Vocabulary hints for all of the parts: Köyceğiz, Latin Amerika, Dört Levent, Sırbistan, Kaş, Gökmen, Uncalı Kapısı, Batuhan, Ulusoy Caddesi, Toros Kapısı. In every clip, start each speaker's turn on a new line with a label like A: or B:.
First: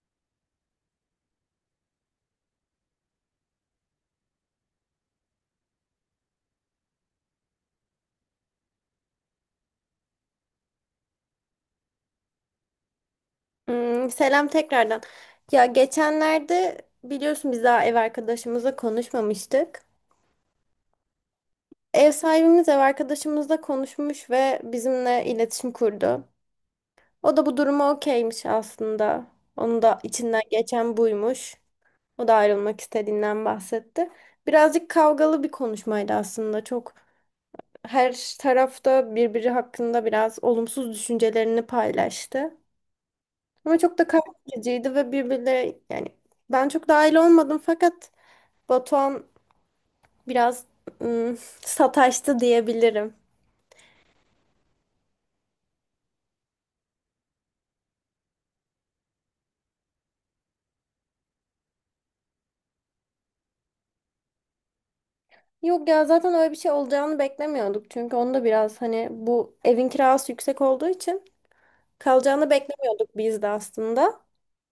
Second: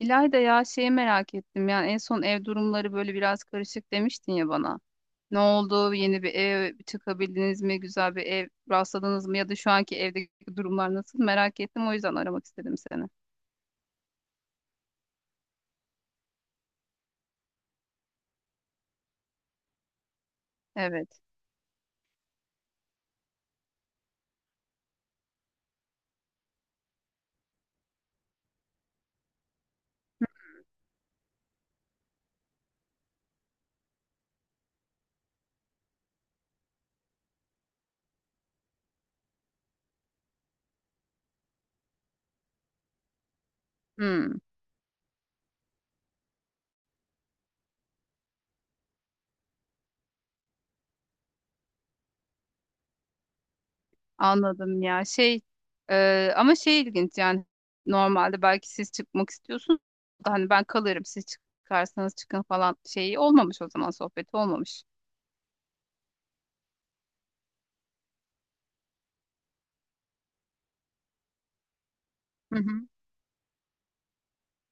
A: İlayda, ya şeyi merak ettim yani en son ev durumları böyle biraz karışık demiştin ya bana. Ne oldu? Yeni bir ev çıkabildiniz mi? Güzel bir ev rastladınız mı? Ya da şu anki evdeki durumlar nasıl? Merak ettim, o yüzden aramak istedim seni.
B: Hmm, selam tekrardan. Ya geçenlerde biliyorsun biz daha ev arkadaşımızla konuşmamıştık.
A: Evet.
B: Ev sahibimiz ev arkadaşımızla konuşmuş ve bizimle iletişim kurdu. O da bu duruma okeymiş aslında. Onun da içinden geçen buymuş. O da ayrılmak istediğinden bahsetti. Birazcık kavgalı bir konuşmaydı aslında. Çok her tarafta birbiri hakkında biraz olumsuz düşüncelerini paylaştı. Ama çok da
A: Hmm,
B: kavgacıydı ve birbirleri yani ben çok dahil olmadım fakat Batuhan biraz sataştı diyebilirim.
A: anladım. Ya şey, ama şey ilginç yani, normalde belki siz çıkmak istiyorsunuz da hani ben kalırım, siz çıkarsanız çıkın falan şeyi olmamış o zaman, sohbeti olmamış.
B: Yok ya zaten öyle bir şey olacağını beklemiyorduk. Çünkü onu da biraz hani bu evin kirası yüksek olduğu için kalacağını
A: Hı hı.
B: beklemiyorduk biz de aslında.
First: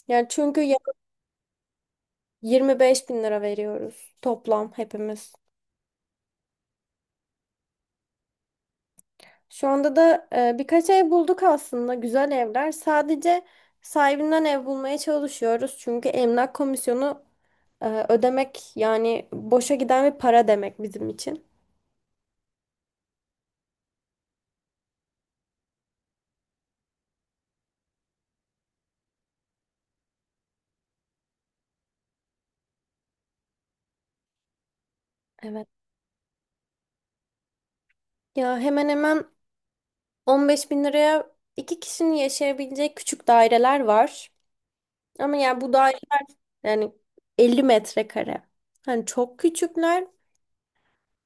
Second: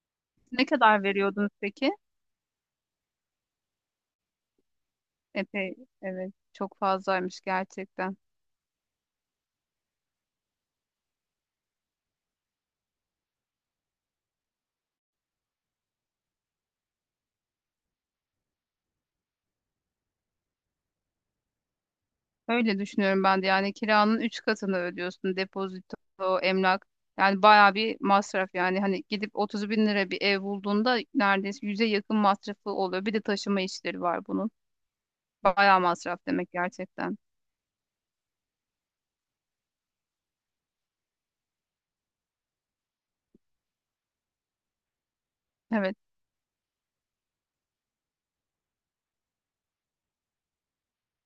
B: Yani çünkü
A: Ne kadar veriyordunuz peki?
B: 25 bin lira veriyoruz toplam hepimiz.
A: Epey. Evet, çok fazlaymış gerçekten.
B: Şu anda da birkaç ev bulduk aslında güzel evler. Sadece sahibinden ev bulmaya çalışıyoruz. Çünkü emlak komisyonu ödemek yani boşa giden bir para demek bizim için.
A: Öyle düşünüyorum ben de yani, kiranın 3 katını ödüyorsun, depozito, emlak. Yani bayağı bir masraf yani, hani gidip 30 bin lira bir ev bulduğunda neredeyse yüze yakın masrafı oluyor. Bir de taşıma işleri var bunun.
B: Evet.
A: Bayağı masraf demek gerçekten.
B: Ya hemen hemen 15 bin liraya iki kişinin yaşayabileceği küçük daireler var. Ama yani bu
A: Evet.
B: daire yani 50 metrekare. Hani çok küçükler.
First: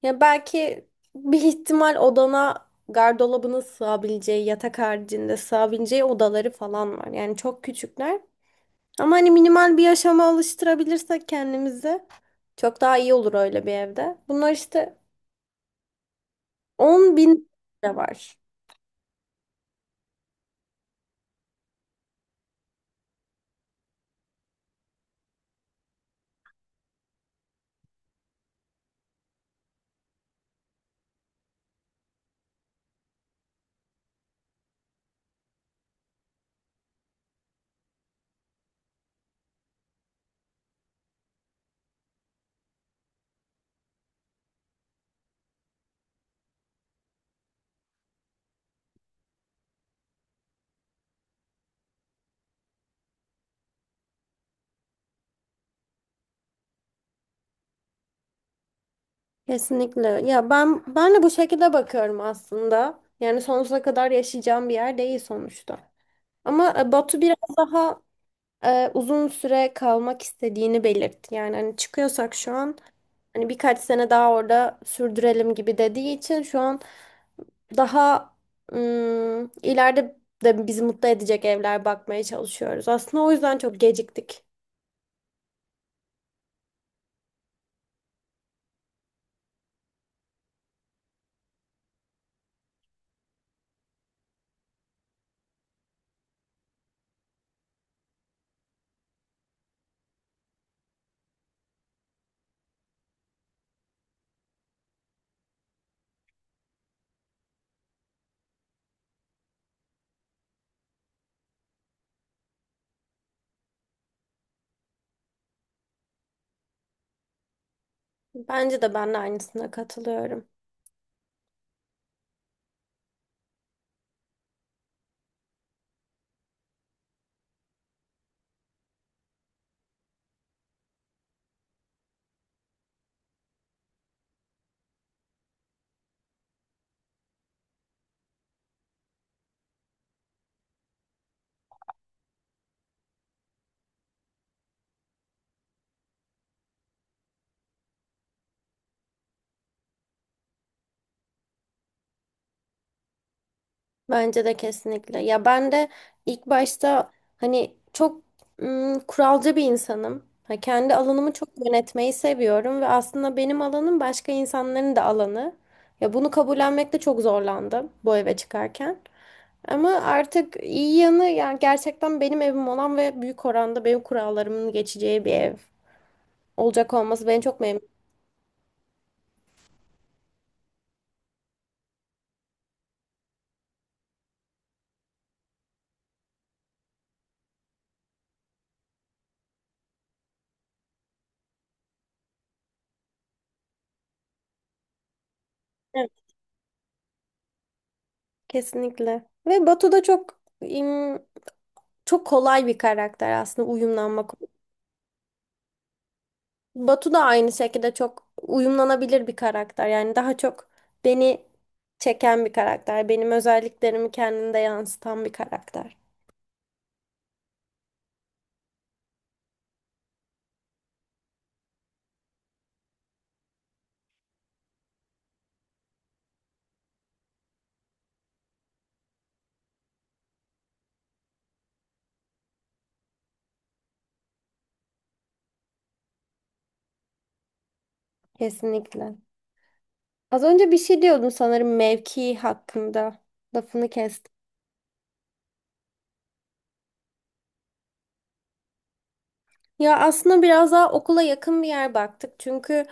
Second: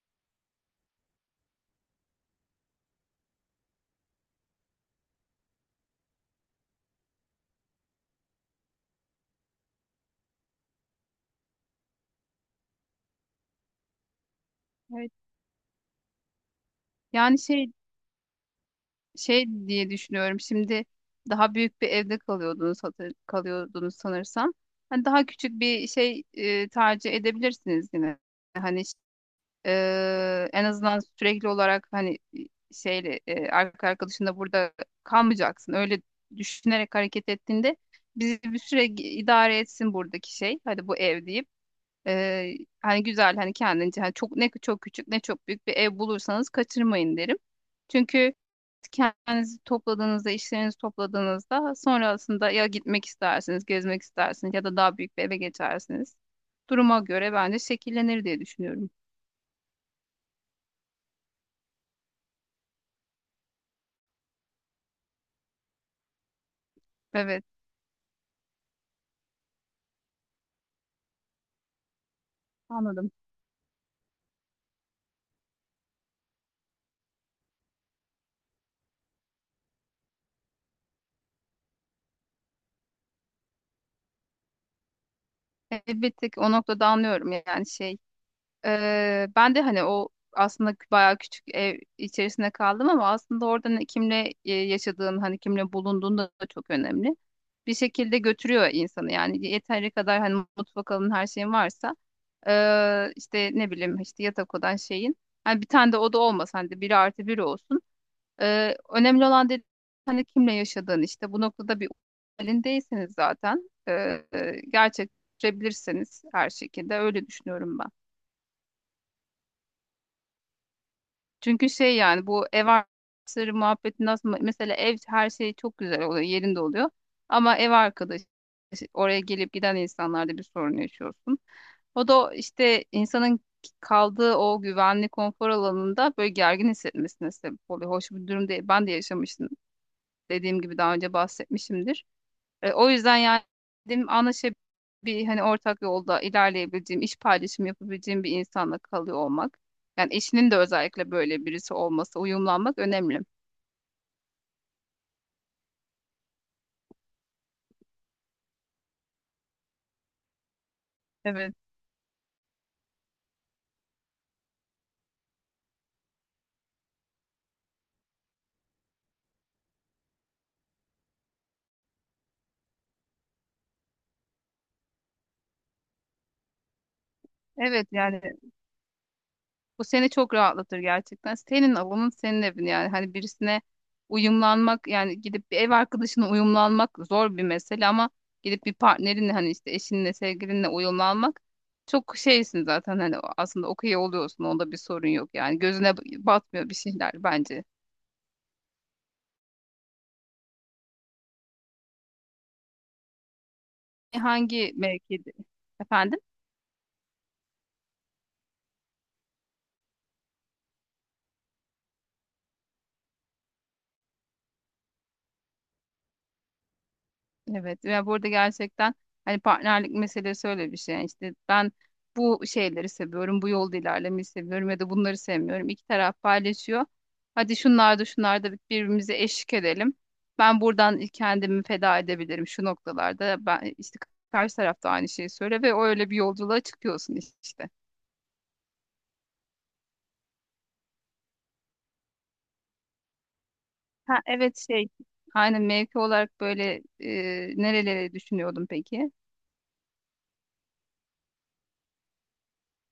B: Ya belki bir ihtimal odana gardırobunu sığabileceği, yatak haricinde sığabileceği odaları falan var. Yani çok küçükler. Ama hani minimal bir yaşama alıştırabilirsek kendimizi çok daha iyi olur öyle bir evde. Bunlar işte
A: Evet.
B: 10
A: Yani
B: bin
A: şey
B: lira var.
A: şey diye düşünüyorum. Şimdi daha büyük bir evde kalıyordunuz, kalıyordunuz sanırsam. Hani daha küçük bir şey tercih edebilirsiniz yine. Hani en azından sürekli olarak hani şeyle arkadaşında burada kalmayacaksın. Öyle düşünerek hareket ettiğinde bizi bir süre idare etsin buradaki şey. Hadi bu ev deyip hani güzel, hani kendince, hani çok, ne çok küçük ne çok büyük bir ev bulursanız kaçırmayın derim. Çünkü kendinizi topladığınızda, işlerinizi topladığınızda sonrasında ya gitmek istersiniz, gezmek istersiniz ya da daha büyük bir eve geçersiniz. Duruma göre bence şekillenir diye düşünüyorum.
B: Kesinlikle. Ya ben de bu şekilde bakıyorum aslında. Yani sonsuza kadar yaşayacağım bir yer değil sonuçta. Ama Batu biraz
A: Evet.
B: daha uzun süre kalmak istediğini belirtti. Yani hani çıkıyorsak şu an
A: Anladım.
B: hani birkaç sene daha orada sürdürelim gibi dediği için şu an daha ileride de bizi mutlu edecek evler bakmaya çalışıyoruz. Aslında o yüzden çok geciktik.
A: Bir tık o noktada anlıyorum yani şey. Ben de hani o aslında bayağı küçük ev içerisinde kaldım, ama aslında orada kimle yaşadığın, hani kimle bulunduğun da çok önemli. Bir şekilde götürüyor insanı yani, yeteri kadar hani mutfak alın her şeyin varsa işte ne bileyim, işte yatak odan şeyin. Hani bir tane de oda olmasa hani, de biri artı biri olsun. Önemli olan dedi hani kimle yaşadığın, işte bu noktada bir halindeyseniz zaten gerçekleştirebilirseniz her şekilde, öyle düşünüyorum ben.
B: Bence de ben de aynısına katılıyorum.
A: Çünkü şey yani, bu ev arkadaşları muhabbeti nasıl, mesela ev her şey çok güzel oluyor, yerinde oluyor ama ev arkadaşı işte, oraya gelip giden insanlarda bir sorun yaşıyorsun. O da işte insanın kaldığı o güvenli konfor alanında böyle gergin hissetmesine sebep oluyor. Hoş bir durum değil. Ben de yaşamıştım. Dediğim gibi daha önce bahsetmişimdir. E, o yüzden yani dedim, anlaşabildiğim bir, hani ortak yolda ilerleyebileceğim, iş paylaşımı yapabileceğim bir insanla kalıyor olmak. Yani eşinin de özellikle böyle birisi olması, uyumlanmak önemli.
B: Bence de kesinlikle. Ya ben de ilk başta hani çok kuralcı bir insanım. Ha, kendi alanımı çok
A: Evet.
B: yönetmeyi seviyorum ve aslında benim alanım başka insanların da alanı. Ya bunu kabullenmekte çok zorlandım bu eve çıkarken. Ama artık iyi yanı yani gerçekten benim evim olan ve büyük oranda benim kurallarımın geçeceği bir ev olacak olması beni çok
A: Evet
B: memnun.
A: yani, bu seni çok rahatlatır gerçekten. Senin alanın, senin evin yani. Hani birisine uyumlanmak yani, gidip bir ev arkadaşına uyumlanmak zor bir mesele, ama gidip bir partnerinle, hani işte eşinle, sevgilinle uyumlanmak çok şeysin zaten, hani aslında okey oluyorsun. Onda bir sorun yok yani. Gözüne
B: Evet,
A: batmıyor bir şeyler bence.
B: kesinlikle. Ve Batu da çok çok kolay bir karakter aslında uyumlanmak.
A: Hangi mevkide? Efendim?
B: Batu da aynı şekilde çok uyumlanabilir bir karakter. Yani daha çok beni çeken bir karakter. Benim özelliklerimi kendinde yansıtan bir karakter.
A: Evet, ve burada gerçekten hani partnerlik meselesi öyle bir şey. Yani işte ben bu şeyleri seviyorum, bu yolda ilerlemeyi seviyorum, ya da bunları sevmiyorum. İki taraf paylaşıyor. Hadi şunlarda şunlarda şunlar da birbirimize eşlik edelim. Ben buradan kendimi feda edebilirim şu noktalarda. Ben işte karşı taraf da aynı şeyi söyle ve öyle bir yolculuğa çıkıyorsun işte.
B: Kesinlikle. Az önce bir şey diyordum sanırım mevki hakkında. Lafını
A: Ha
B: kestim.
A: evet, şey. Aynen mevki olarak böyle nerelere düşünüyordum peki?
B: Ya aslında biraz daha okula yakın bir yer baktık. Çünkü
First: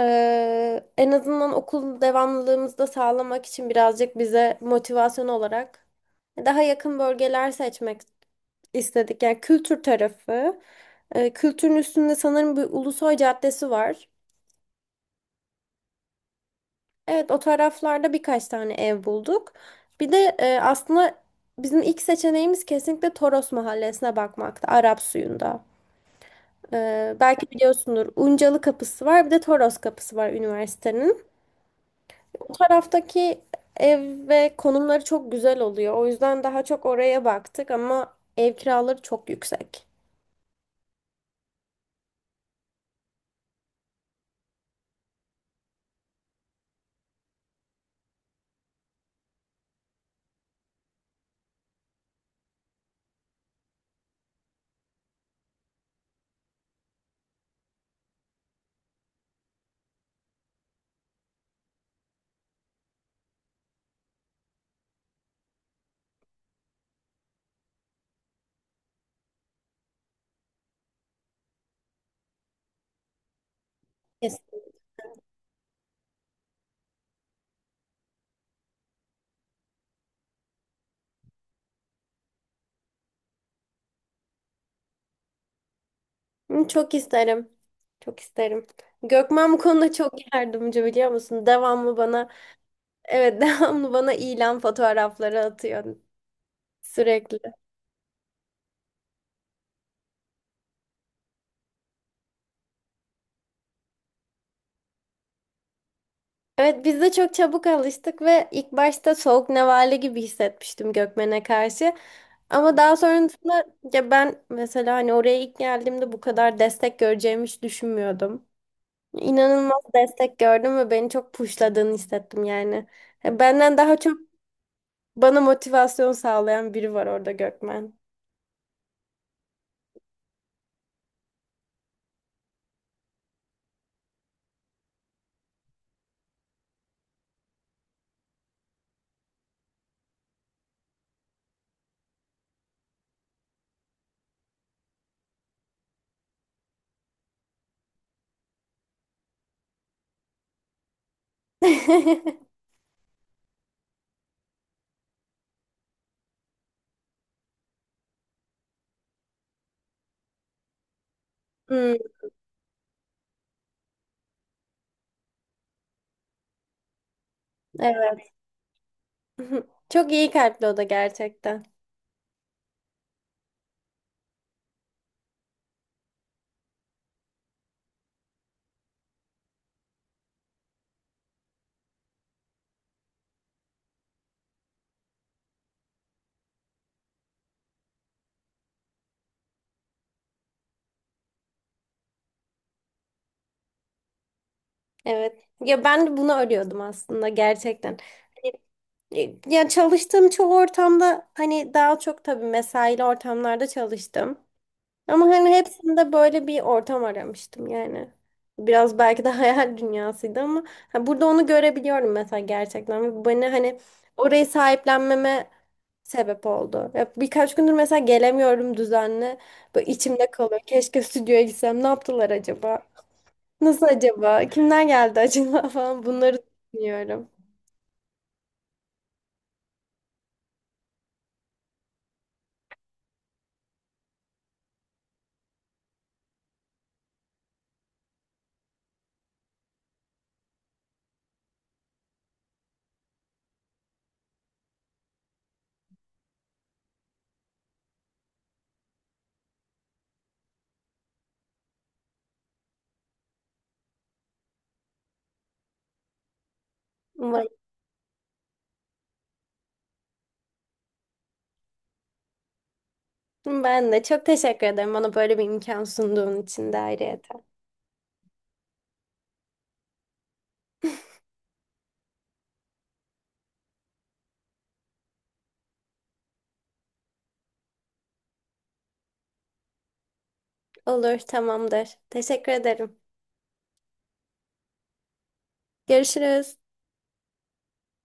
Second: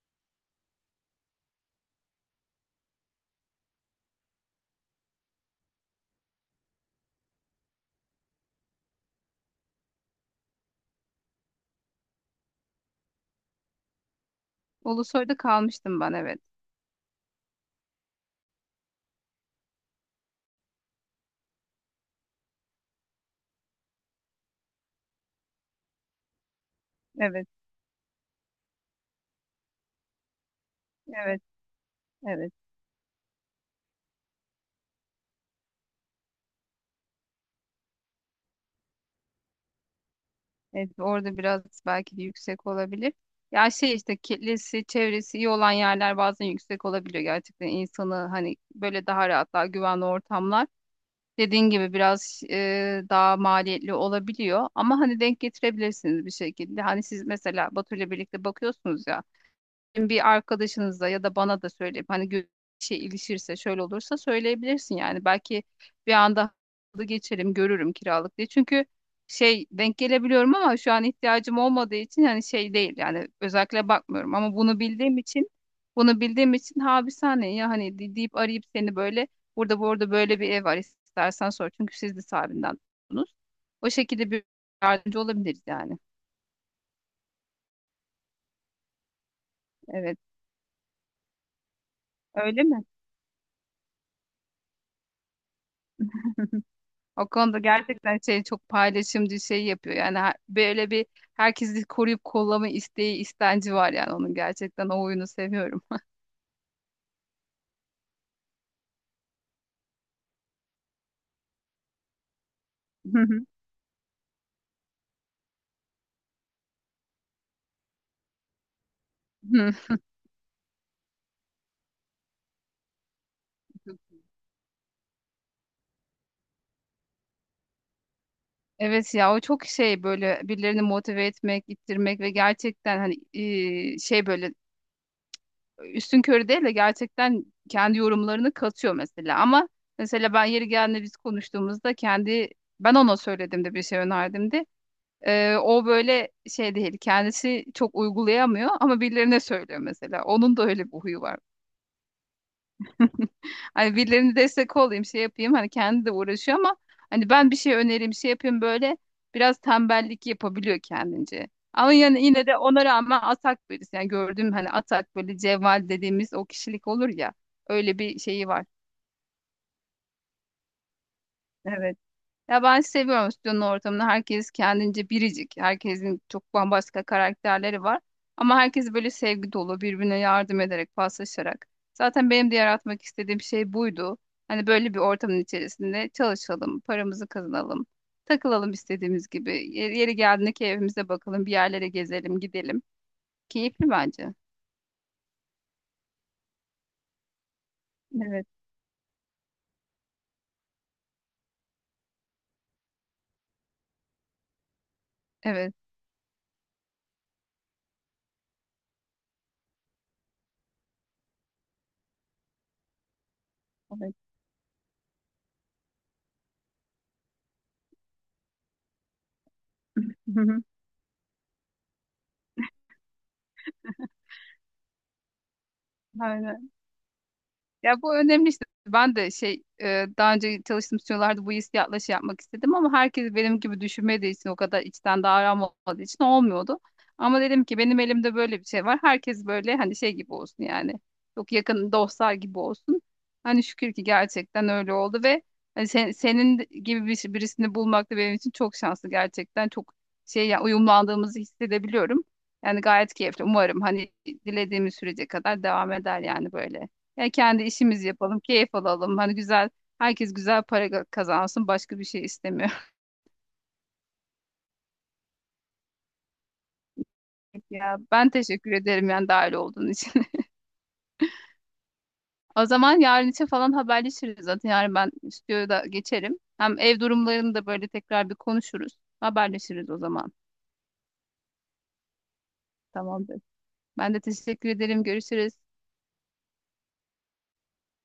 B: en azından okul devamlılığımızı da sağlamak için birazcık bize motivasyon olarak daha yakın bölgeler seçmek istedik. Yani kültür tarafı. Kültürün üstünde sanırım bir Ulusoy Caddesi var.
A: Ulusoy'da kalmıştım ben, evet.
B: Evet, o taraflarda birkaç tane ev bulduk. Bir de aslında bizim ilk seçeneğimiz kesinlikle Toros Mahallesi'ne bakmaktı. Arap suyunda.
A: Evet,
B: Belki biliyorsundur. Uncalı Kapısı var, bir de Toros Kapısı var üniversitenin.
A: evet,
B: O
A: evet.
B: taraftaki ev ve konumları çok güzel oluyor. O yüzden daha çok oraya baktık ama ev kiraları çok yüksek.
A: Evet, orada biraz belki de yüksek olabilir. Ya şey, işte kitlesi, çevresi iyi olan yerler bazen yüksek olabiliyor gerçekten. İnsanı hani böyle daha rahat, daha güvenli ortamlar. Dediğin gibi biraz daha maliyetli olabiliyor. Ama hani denk getirebilirsiniz bir şekilde. Hani siz mesela Batu ile birlikte bakıyorsunuz ya, bir arkadaşınıza ya da bana da söyleyip hani şey ilişirse, şöyle olursa söyleyebilirsin yani. Belki bir anda halı geçerim, görürüm kiralık diye. Çünkü şey denk gelebiliyorum, ama şu an ihtiyacım olmadığı için hani şey değil yani, özellikle bakmıyorum, ama bunu bildiğim için ha bir saniye ya hani deyip arayıp seni böyle, burada bu arada böyle bir ev var istersen sor, çünkü siz de sahibinden tuttunuz. O şekilde bir yardımcı olabiliriz yani.
B: Kesin. Çok isterim. Çok isterim. Gökmen bu konuda
A: Evet.
B: çok yardımcı, biliyor musun? Devamlı bana,
A: Öyle mi?
B: evet devamlı bana ilan fotoğrafları atıyor
A: O
B: sürekli.
A: konuda gerçekten şey çok paylaşımcı, şey yapıyor. Yani böyle bir herkesi koruyup kollama isteği, istenci var yani onun, gerçekten o oyunu seviyorum.
B: Evet, biz de çok çabuk alıştık ve ilk başta soğuk nevale gibi hissetmiştim Gökmen'e karşı. Ama daha sonrasında ya ben mesela hani oraya ilk geldiğimde bu kadar destek göreceğimi hiç düşünmüyordum. İnanılmaz destek gördüm ve beni çok pushladığını hissettim yani. Ya benden daha çok bana motivasyon sağlayan biri var orada, Gökmen.
A: Evet, ya o çok şey, böyle birilerini motive etmek, ittirmek ve gerçekten hani şey böyle üstün körü değil de gerçekten kendi yorumlarını katıyor mesela. Ama mesela ben yeri geldiğinde biz konuştuğumuzda kendi, ben ona söyledim de bir şey önerdim. O böyle şey değil, kendisi çok uygulayamıyor ama birilerine söylüyor mesela. Onun da öyle bir huyu var. Hani birilerine destek olayım, şey yapayım, hani kendi de uğraşıyor, ama hani ben bir şey önereyim, şey yapayım, böyle biraz tembellik yapabiliyor kendince. Ama
B: Hmm,
A: yani yine de ona rağmen atak birisi. Yani gördüğüm hani atak, böyle cevval dediğimiz o kişilik olur ya, öyle bir
B: evet.
A: şeyi var.
B: Çok iyi kalpli o da gerçekten.
A: Evet. Ya ben seviyorum stüdyonun ortamını. Herkes kendince biricik. Herkesin çok bambaşka karakterleri var. Ama herkes böyle sevgi dolu, birbirine yardım ederek, paslaşarak. Zaten benim de yaratmak istediğim şey buydu. Hani böyle bir ortamın içerisinde çalışalım, paramızı kazanalım, takılalım istediğimiz gibi. Yeri geldiğinde keyfimize bakalım, bir yerlere gezelim, gidelim. Keyifli bence.
B: Evet. Ya ben de bunu arıyordum aslında gerçekten.
A: Evet,
B: Hani ya çalıştığım çoğu ortamda hani daha çok tabii mesaili ortamlarda çalıştım. Ama hani
A: evet,
B: hepsinde böyle bir ortam aramıştım yani. Biraz belki de hayal dünyasıydı ama ha, burada onu görebiliyorum mesela gerçekten. Ve bu beni hani
A: evet.
B: orayı sahiplenmeme sebep oldu. Ya birkaç gündür mesela gelemiyorum düzenli. Böyle içimde kalıyor. Keşke stüdyoya gitsem. Ne yaptılar acaba? Nasıl acaba? Kimler geldi acaba falan, bunları
A: Aynen.
B: düşünüyorum.
A: Ya bu önemli işte. Ben de şey daha önce çalıştığım stüdyolarda bu hissiyatla şey yapmak istedim, ama herkes benim gibi düşünmediği için, o kadar içten davranmadığı olmadığı için olmuyordu. Ama dedim ki benim elimde böyle bir şey var. Herkes böyle hani şey gibi olsun yani. Çok yakın dostlar gibi olsun. Hani şükür ki gerçekten öyle oldu ve hani senin gibi bir, şey, birisini bulmak da benim için çok şanslı gerçekten. Çok şey ya, uyumlandığımızı hissedebiliyorum. Yani gayet keyifli. Umarım hani dilediğimiz sürece kadar devam eder yani böyle. Ya
B: Umarım.
A: kendi işimizi yapalım, keyif alalım. Hani güzel, herkes güzel para kazansın. Başka bir şey istemiyor.
B: Ben de çok teşekkür ederim bana böyle bir imkan sunduğun için de ayrıyeten.
A: Ya ben teşekkür ederim yani dahil olduğun için. O zaman yarın için falan haberleşiriz zaten. Yarın ben stüdyoya da geçerim. Hem ev durumlarını da böyle tekrar bir konuşuruz. Haberleşiriz o zaman.
B: Olur, tamamdır. Teşekkür ederim.
A: Tamamdır. Ben de teşekkür ederim. Görüşürüz.
B: Görüşürüz.